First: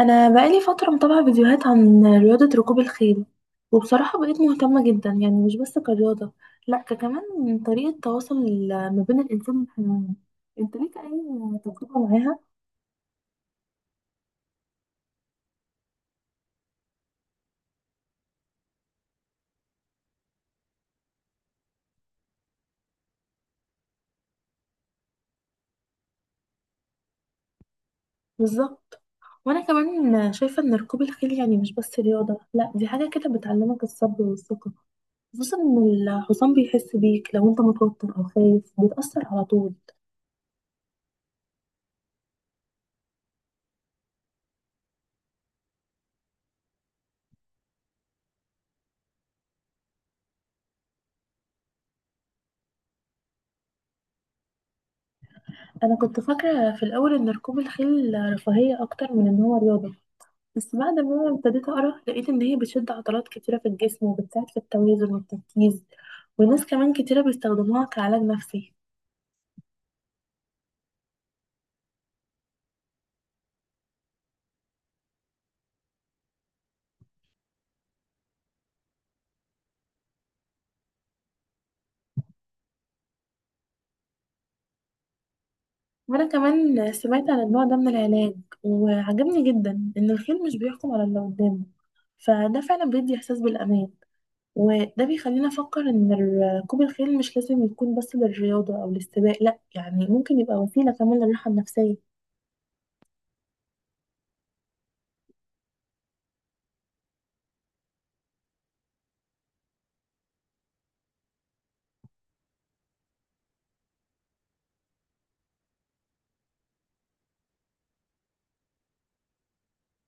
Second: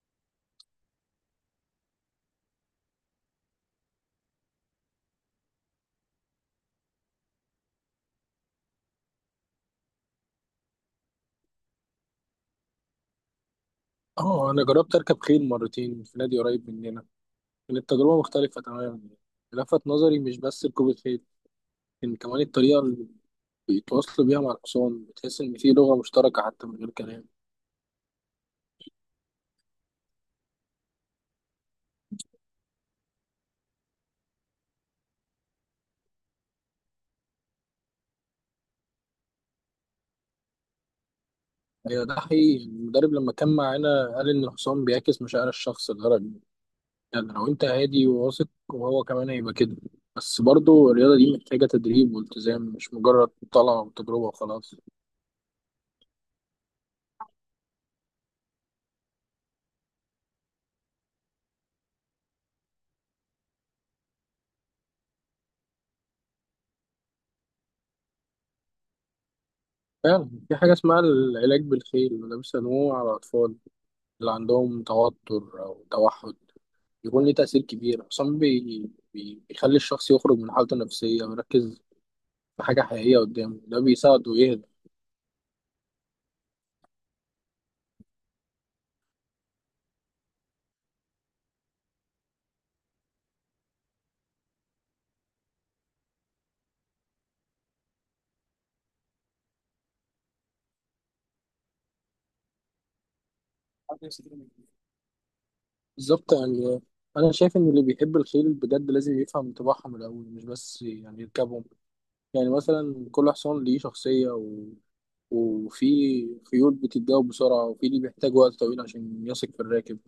انا بقالي فتره متابعه فيديوهات عن رياضه ركوب الخيل، وبصراحه بقيت مهتمه جدا، يعني مش بس كرياضه، لا كمان من طريقه تواصل ما بين الانسان والحيوان. انت ليك اي تجربه معاها؟ اه، انا جربت اركب خيل مرتين في نادي قريب مننا. كانت تجربه مختلفه تماما، لفت نظري مش بس ركوب الخيل، لكن كمان الطريقه اللي بيتواصلوا بيها مع الحصان. بتحس ان في لغه مشتركه حتى من غير كلام. بالظبط، وانا كمان شايفه ان ركوب الخيل يعني مش بس رياضه، لا دي حاجه كده بتعلمك الصبر والثقه، خصوصا ان الحصان بيحس بيك، لو انت متوتر او خايف بيتاثر على طول. ايوه ده حقيقي، المدرب لما كان معانا قال ان الحصان بيعكس مشاعر الشخص الغربي، يعني لو انت هادي وواثق وهو كمان هيبقى كده. بس برضه الرياضه دي محتاجه تدريب والتزام، مش مجرد طلعه وتجربه وخلاص. انا كنت فاكره في الاول ان ركوب الخيل رفاهيه اكتر من ان هو رياضه، بس بعد ما ابتديت اقرا لقيت ان هي بتشد عضلات كتيره في الجسم، وبتساعد في التوازن والتركيز، وناس كمان كتيره بيستخدموها كعلاج نفسي. فعلا في حاجه اسمها العلاج بالخيل، وده بيسموه على الاطفال اللي عندهم توتر أو توحد، بيكون ليه تأثير كبير أصلا بيخلي الشخص يخرج من حالته النفسية ويركز في حاجة حقيقية قدامه، ده بيساعده يهدى. وانا كمان سمعت عن النوع ده من العلاج، وعجبني جدا ان الخيل مش بيحكم على اللي قدامه، فده فعلا بيدي احساس بالامان. وده بيخلينا افكر ان ركوب الخيل مش لازم يكون بس للرياضه او للسباق، لا يعني ممكن يبقى وسيله كمان للراحه النفسيه. بالظبط، يعني أنا شايف إن اللي بيحب الخيل بجد لازم يفهم طباعهم الأول، مش بس يعني يركبهم. يعني مثلا كل حصان ليه شخصية وفي خيول بتتجاوب بسرعة، وفي اللي بيحتاج وقت طويل عشان يثق في الراكب.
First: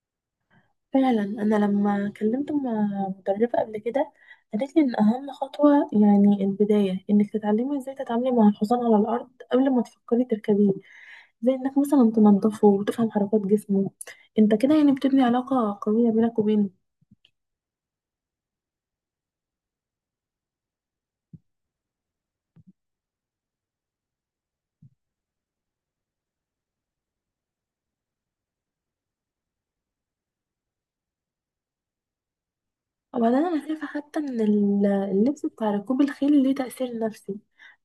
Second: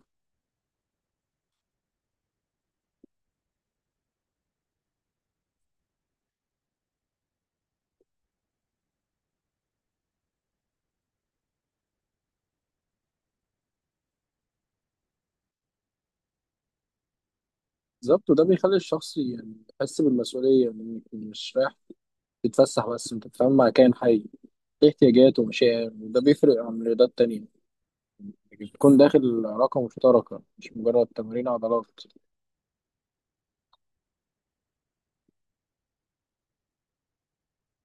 فعلا انا لما كلمت مدربه قبل كده، قالت لي ان اهم خطوه يعني البدايه انك تتعلمي ازاي تتعاملي مع الحصان على الارض قبل ما تفكري تركبيه، زي انك مثلا تنظفه وتفهم حركات جسمه. انت كده يعني بتبني علاقه قويه بينك وبينه. بالظبط، وده بيخلي الشخص يعني يحس بالمسؤولية، إنك مش رايح تتفسح، بس انت بتتعامل مع كائن حي ليه احتياجات ومشاعر، وده بيفرق عن رياضات تانية. بتكون داخل علاقة مشتركة مش مجرد تمرين عضلات. وبعدين انا شايفه حتى ان اللبس بتاع ركوب الخيل ليه تاثير نفسي.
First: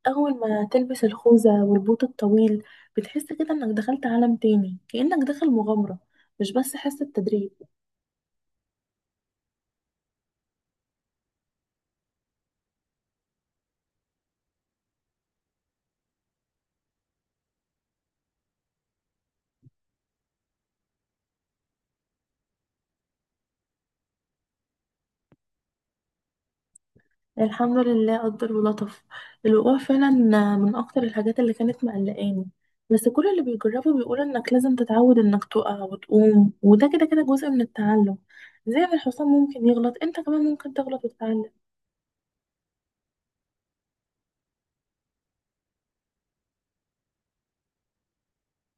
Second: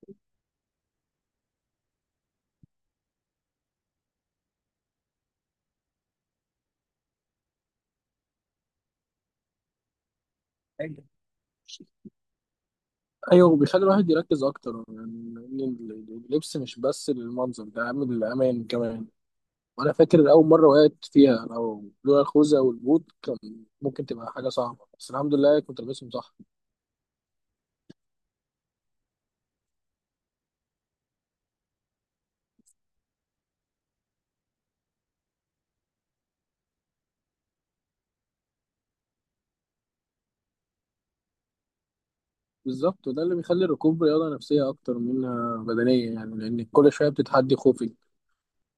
اول ما تلبس الخوذه والبوت الطويل، بتحس كده انك دخلت عالم تاني، كانك داخل مغامره، مش بس حس التدريب. أيوة، وبيخلي الواحد يركز أكتر، يعني إن اللبس مش بس للمنظر، ده أهم للأمان كمان. وأنا فاكر أول مرة وقعت فيها، لو لولا الخوذة والبوت كان ممكن تبقى حاجة صعبة، بس الحمد لله كنت لابسهم صح. الحمد لله قدر ولطف. الوقوع فعلا من اكتر الحاجات اللي كانت مقلقاني، بس كل اللي بيجربه بيقول انك لازم تتعود انك تقع وتقوم، وده كده كده جزء من التعلم. زي ما الحصان ممكن يغلط، انت كمان ممكن تغلط وتتعلم. بالظبط، وده اللي بيخلي الركوب رياضة نفسية أكتر منها بدنية، يعني لأن كل شوية بتتحدي خوفك،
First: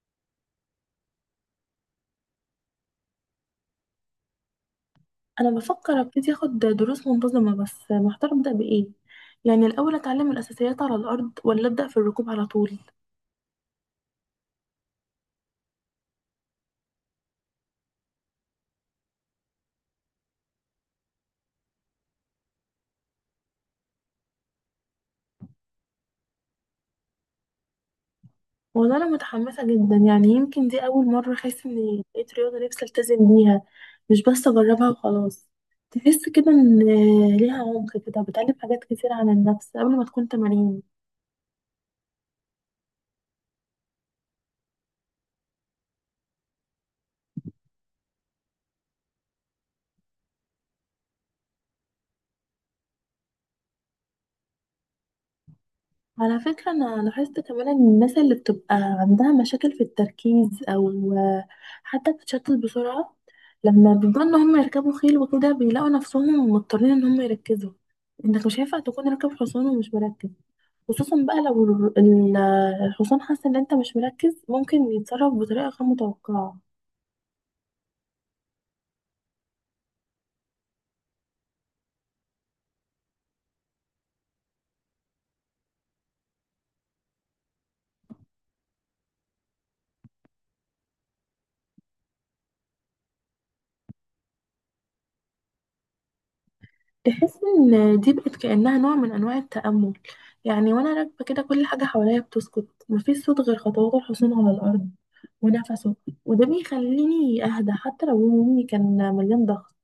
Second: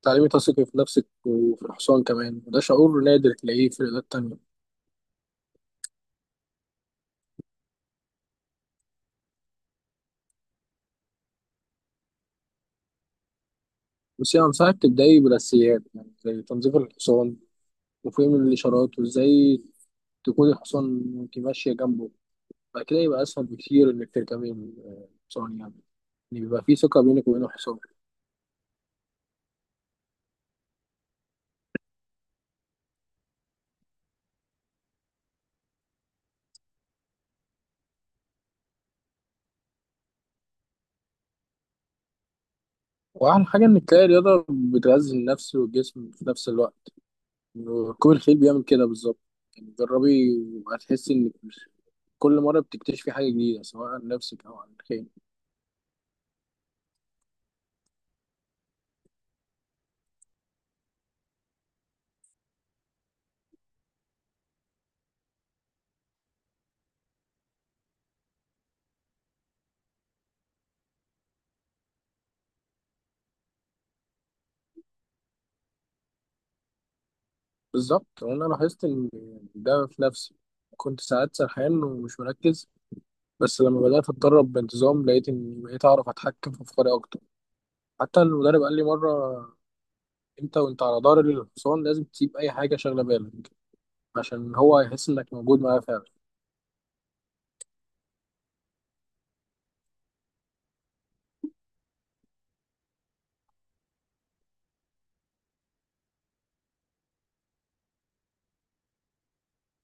تعليمي تثقي في نفسك وفي الحصان كمان، وده شعور نادر تلاقيه في الرياضات التانية. انا بفكر ابتدي اخد دروس منتظمة، بس محتار ابدا بايه، يعني الاول اتعلم الاساسيات على الارض، ولا ابدا في الركوب على طول. بس يعني أنصحك تبدأي بالأساسيات، يعني زي تنظيف الحصان وفهم الإشارات، وإزاي تكون الحصان وأنت ماشية جنبه. بعد كده يبقى أسهل بكتير إنك تركبي الحصان، يعني يعني بيبقى فيه ثقة بينك وبين الحصان. والله انا متحمسه جدا، يعني يمكن دي اول مره احس اني لقيت رياضه نفسي التزم بيها، مش بس اجربها وخلاص. تحس كده ان ليها عمق كده، بتعلم حاجات كتير عن النفس قبل ما تكون تمارين. وأحلى حاجة إنك تلاقي رياضة بتغذي النفس والجسم في نفس الوقت، ركوب الخيل بيعمل كده بالظبط. يعني جربي وهتحسي إنك كل مرة بتكتشفي حاجة جديدة، سواء عن نفسك أو عن الخيل. على فكره انا لاحظت كمان ان الناس اللي بتبقى عندها مشاكل في التركيز، او حتى بتتشتت بسرعه، لما بيبقوا ان هم يركبوا خيل وكده بيلاقوا نفسهم مضطرين ان هم يركزوا. انك مش هينفع تكون راكب حصان ومش مركز، خصوصا بقى لو الحصان حاسة ان انت مش مركز، ممكن يتصرف بطريقة غير متوقعة. بالظبط، وانا لاحظت ان ده في نفسي، كنت ساعات سرحان ومش مركز، بس لما بدات اتدرب بانتظام لقيت اني بقيت اعرف اتحكم في افكاري اكتر. حتى المدرب قال لي مره: انت وانت على ظهر الحصان لازم تسيب اي حاجه شاغله بالك، عشان هو يحس انك موجود معاه فعلا. تحس ان دي بقت كأنها نوع من انواع التأمل. يعني وانا راكبة كده، كل حاجة حواليا بتسكت، مفيش صوت غير خطوات الحصان على الأرض ونفسه، وده بيخليني اهدى حتى لو يومي كان مليان ضغط.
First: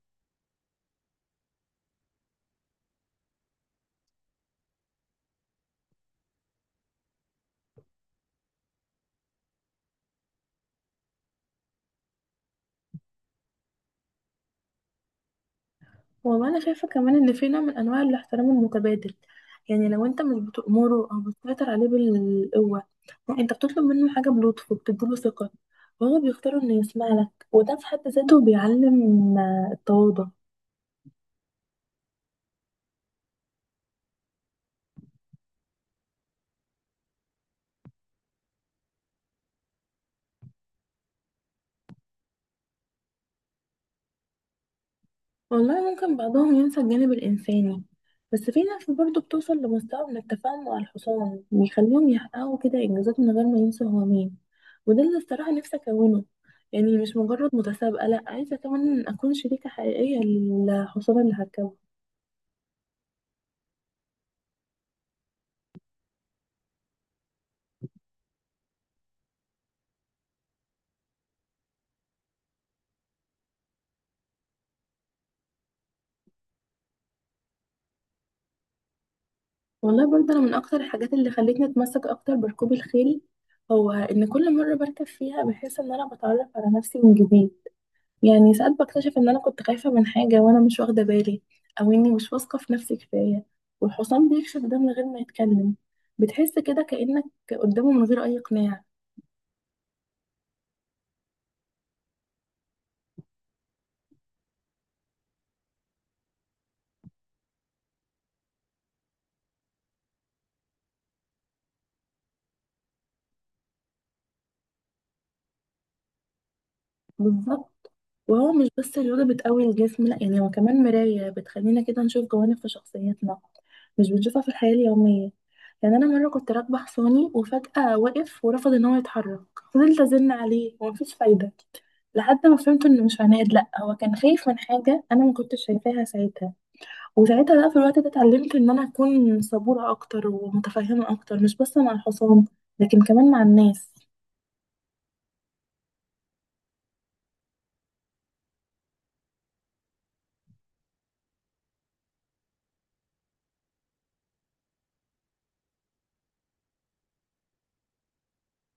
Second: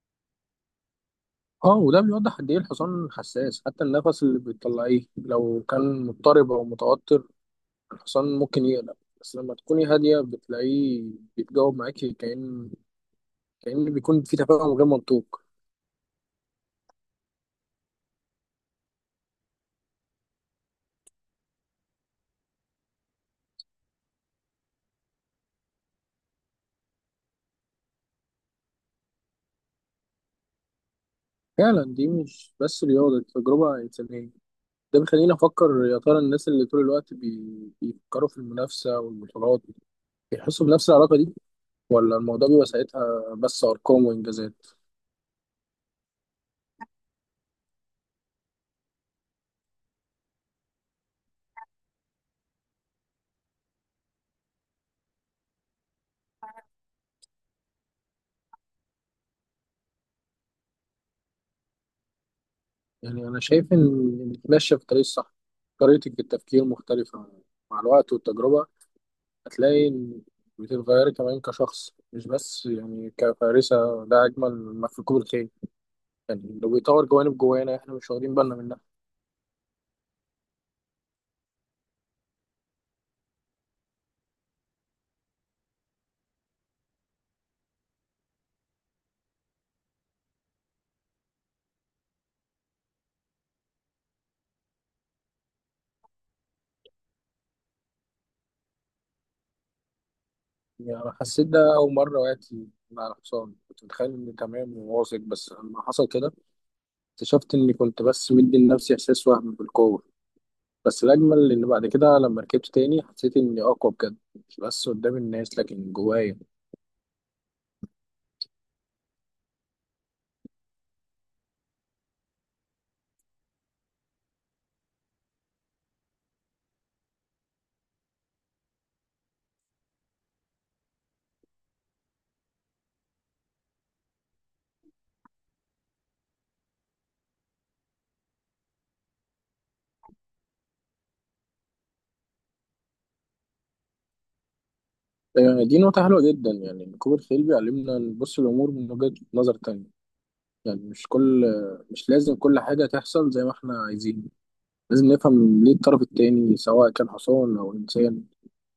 اه، وده بيوضح قد ايه الحصان حساس، حتى النفس اللي بتطلعيه لو كان مضطرب او متوتر الحصان ممكن يقلق. بس لما تكوني هاديه بتلاقيه بيتجاوب معاكي، كأن بيكون في تفاهم غير منطوق. والله انا شايفه كمان ان في نوع من انواع الاحترام المتبادل. يعني لو انت مش بتأمره او بتسيطر عليه بالقوه، لا، انت بتطلب منه حاجه بلطف، وبتديله ثقه، وهو بيختار انه يسمع لك، وده في حد ذاته بيعلم التواضع. فعلا دي مش بس رياضة، دي تجربة إنسانية. ده بيخليني أفكر يا ترى الناس اللي طول الوقت بيفكروا في المنافسة والبطولات بيحسوا بنفس العلاقة دي، ولا الموضوع بيبقى ساعتها بس أرقام وإنجازات. والله ممكن بعضهم ينسى الجانب الإنساني، بس في ناس برضه بتوصل لمستوى من التفاهم مع الحصان، بيخليهم يحققوا كده إنجازات من غير ما ينسوا هو مين. وده اللي الصراحة نفسي أكونه، يعني مش مجرد متسابقة، لأ عايزة كمان أكون شريكة حقيقية للحصان اللي هركبه. يعني أنا شايف إن إنك ماشية في الطريق الصح، طريقتك في التفكير مختلفة. مع الوقت والتجربة هتلاقي إن بتتغيري كمان كشخص، مش بس يعني كفارسة، ده أجمل ما في ركوب الخيل، يعني لو بيطور جوانب جوانا إحنا مش واخدين بالنا منها. والله برضه أنا من أكتر الحاجات اللي خلتني أتمسك أكتر بركوب الخيل، هو إن كل مرة بركب فيها بحس إن أنا بتعرف على نفسي من جديد. يعني ساعات بكتشف ان انا كنت خايفة من حاجة وانا مش واخدة بالي، او اني مش واثقة في نفسي كفاية، والحصان بيكشف ده من غير ما يتكلم. بتحس كده كأنك قدامه من غير اي اقناع. يعني أنا حسيت ده أول مرة وقعت مع الحصان، كنت متخيل إني تمام وواثق، بس لما حصل كده اكتشفت إني كنت بس مدي لنفسي إحساس وهم بالقوة. بس الأجمل إن بعد كده لما ركبت تاني حسيت إني أقوى بجد، مش بس قدام الناس لكن جوايا. بالظبط، وهو مش بس رياضة بتقوي الجسم، لا يعني هو كمان مراية بتخلينا كده نشوف جوانب في شخصيتنا مش بنشوفها في الحياة اليومية. يعني أنا مرة كنت راكبة حصاني وفجأة وقف ورفض إن هو يتحرك، فضلت أزن عليه ومفيش فايدة، لحد ما فهمت إنه مش عناد، لأ هو كان خايف من حاجة أنا ما كنتش شايفاها ساعتها. وساعتها بقى في الوقت ده اتعلمت ان انا اكون صبورة اكتر ومتفهمة اكتر، مش بس مع الحصان، لكن كمان مع الناس. آه، دي نقطة حلوة جدا، يعني ركوب الخيل بيعلمنا نبص الأمور من وجهة نظر تانية، يعني مش لازم كل حاجة تحصل زي ما إحنا عايزين، لازم نفهم ليه الطرف التاني سواء كان حصان أو إنسان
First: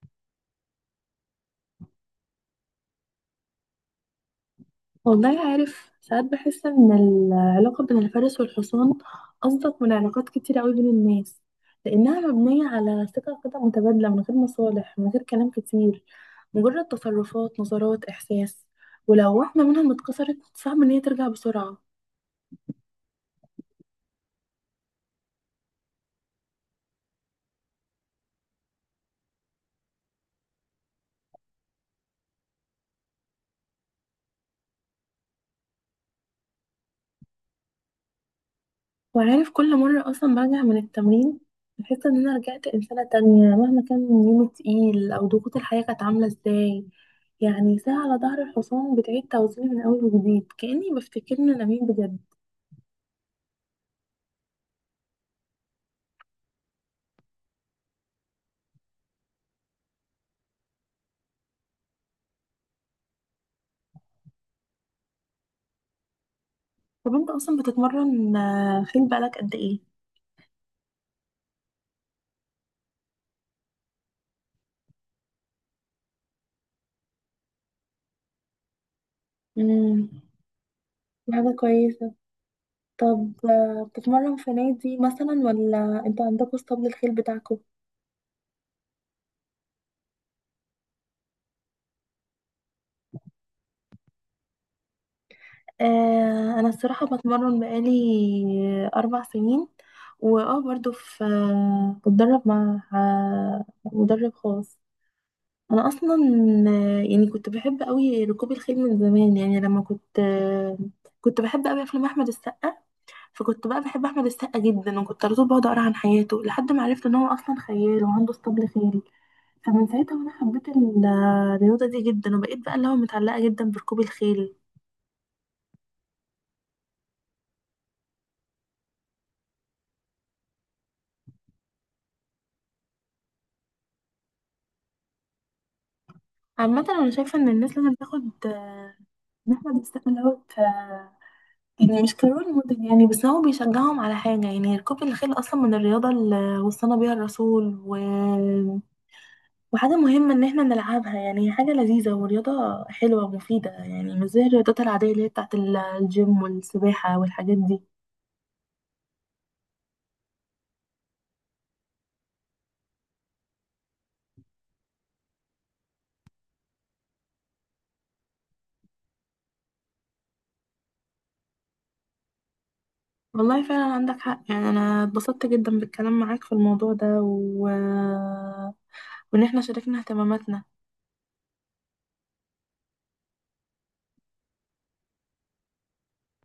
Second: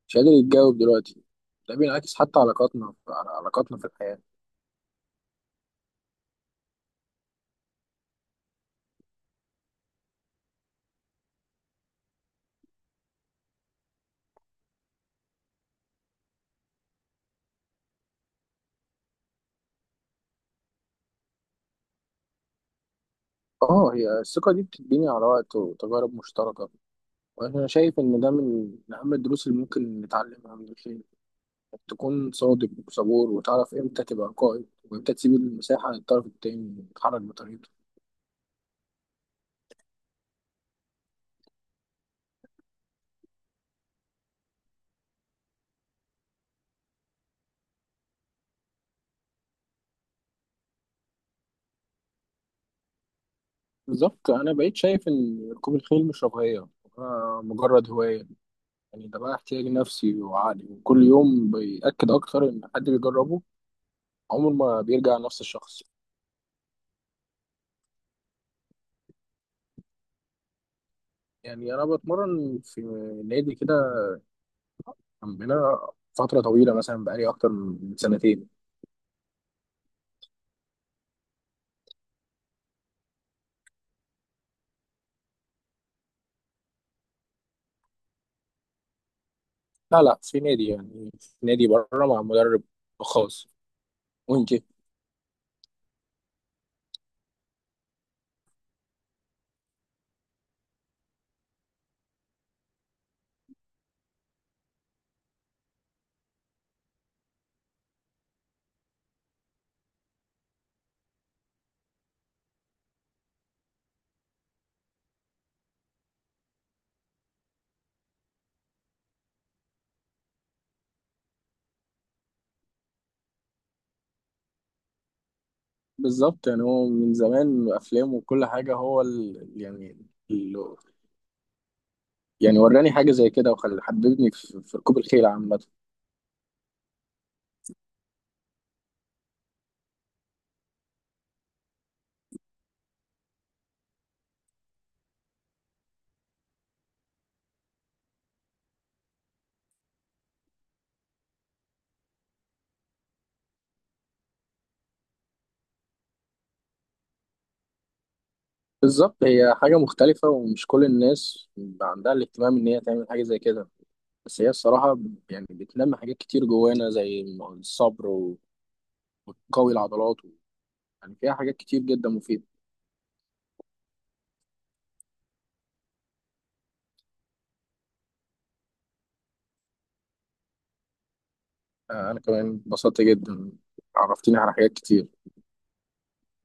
مش قادر يتجاوب دلوقتي. ده بينعكس حتى على علاقاتنا في الحياة. والله عارف ساعات بحس ان العلاقة بين الفارس والحصان اصدق من علاقات كتير قوي بين الناس، لانها مبنية على ثقة كده متبادلة، من غير مصالح، من غير كلام كتير، مجرد تصرفات نظرات احساس. ولو واحدة منهم اتكسرت، صعب ان هي ترجع بسرعة. اه، هي الثقة دي بتتبني على وقت وتجارب مشتركة، وأنا شايف إن ده من أهم الدروس اللي ممكن نتعلمها من الخير، إنك تكون صادق وصبور وتعرف إمتى تبقى قائد وإمتى تسيب المساحة للطرف التاني يتحرك بطريقته. وعارف كل مرة أصلا برجع من التمرين، بحس إن أنا رجعت إنسانة تانية، مهما كان يومي تقيل أو ضغوط الحياة كانت عاملة إزاي. يعني ساعة على ظهر الحصان بتعيد توزيني من أول وجديد، كأني بفتكرني أنا مين بجد. بالظبت أنا بقيت شايف إن ركوب الخيل مش رفاهية، آه، مجرد هواية، يعني ده بقى احتياج نفسي وعقلي، وكل يوم بيأكد أكتر إن حد بيجربه عمره ما بيرجع نفس الشخص. طب أنت أصلا بتتمرن خيل بقالك قد إيه؟ يعني أنا بتمرن في نادي كده عندنا فترة طويلة، مثلا بقالي أكتر من سنتين. مم، دي حاجة كويسة. طب بتتمرن في نادي مثلا، ولا أنتوا عندكوا اسطبل الخيل بتاعكوا؟ لا لا، في نادي، يعني في نادي بره مع مدرب خاص. وأنت؟ انا الصراحه بتمرن بقالي 4 سنين، واه برضو في بتدرب مع مدرب خاص. انا اصلا يعني كنت بحب قوي ركوب الخيل من زمان، يعني لما كنت كنت بحب قوي افلام احمد السقا، فكنت بقى بحب احمد السقا جدا، وكنت على طول بقعد اقرا عن حياته لحد ما عرفت ان هو اصلا خيال وعنده اسطبل خيل. فمن ساعتها وانا حبيت الرياضه دي جدا، وبقيت بقى اللي هو متعلقه جدا بركوب الخيل. بالظبط، يعني هو من زمان أفلام وكل حاجة، هو ال... يعني وراني حاجة زي كده، وخل حببني في ركوب الخيل عامة. عامة أنا شايفة إن الناس لازم تاخد إن إحنا بنستقبل دوت آه، يعني مش كرول موديل، يعني بس هو بيشجعهم على حاجة. يعني ركوب الخيل أصلا من الرياضة اللي وصانا بيها الرسول، وحاجة مهمة إن إحنا نلعبها، يعني هي حاجة لذيذة ورياضة حلوة ومفيدة، يعني مش زي الرياضات العادية اللي هي بتاعت الجيم والسباحة والحاجات دي. بالظبط، هي حاجة مختلفة ومش كل الناس عندها الاهتمام إن هي تعمل حاجة زي كده، بس هي الصراحة يعني بتنمي حاجات كتير جوانا، زي الصبر قوي العضلات، يعني فيها حاجات كتير جدا مفيدة. والله فعلا عندك حق، يعني أنا اتبسطت جدا بالكلام معاك في الموضوع ده وإن إحنا شاركنا اهتماماتنا. آه، أنا كمان اتبسطت جدا، عرفتني على حاجات كتير.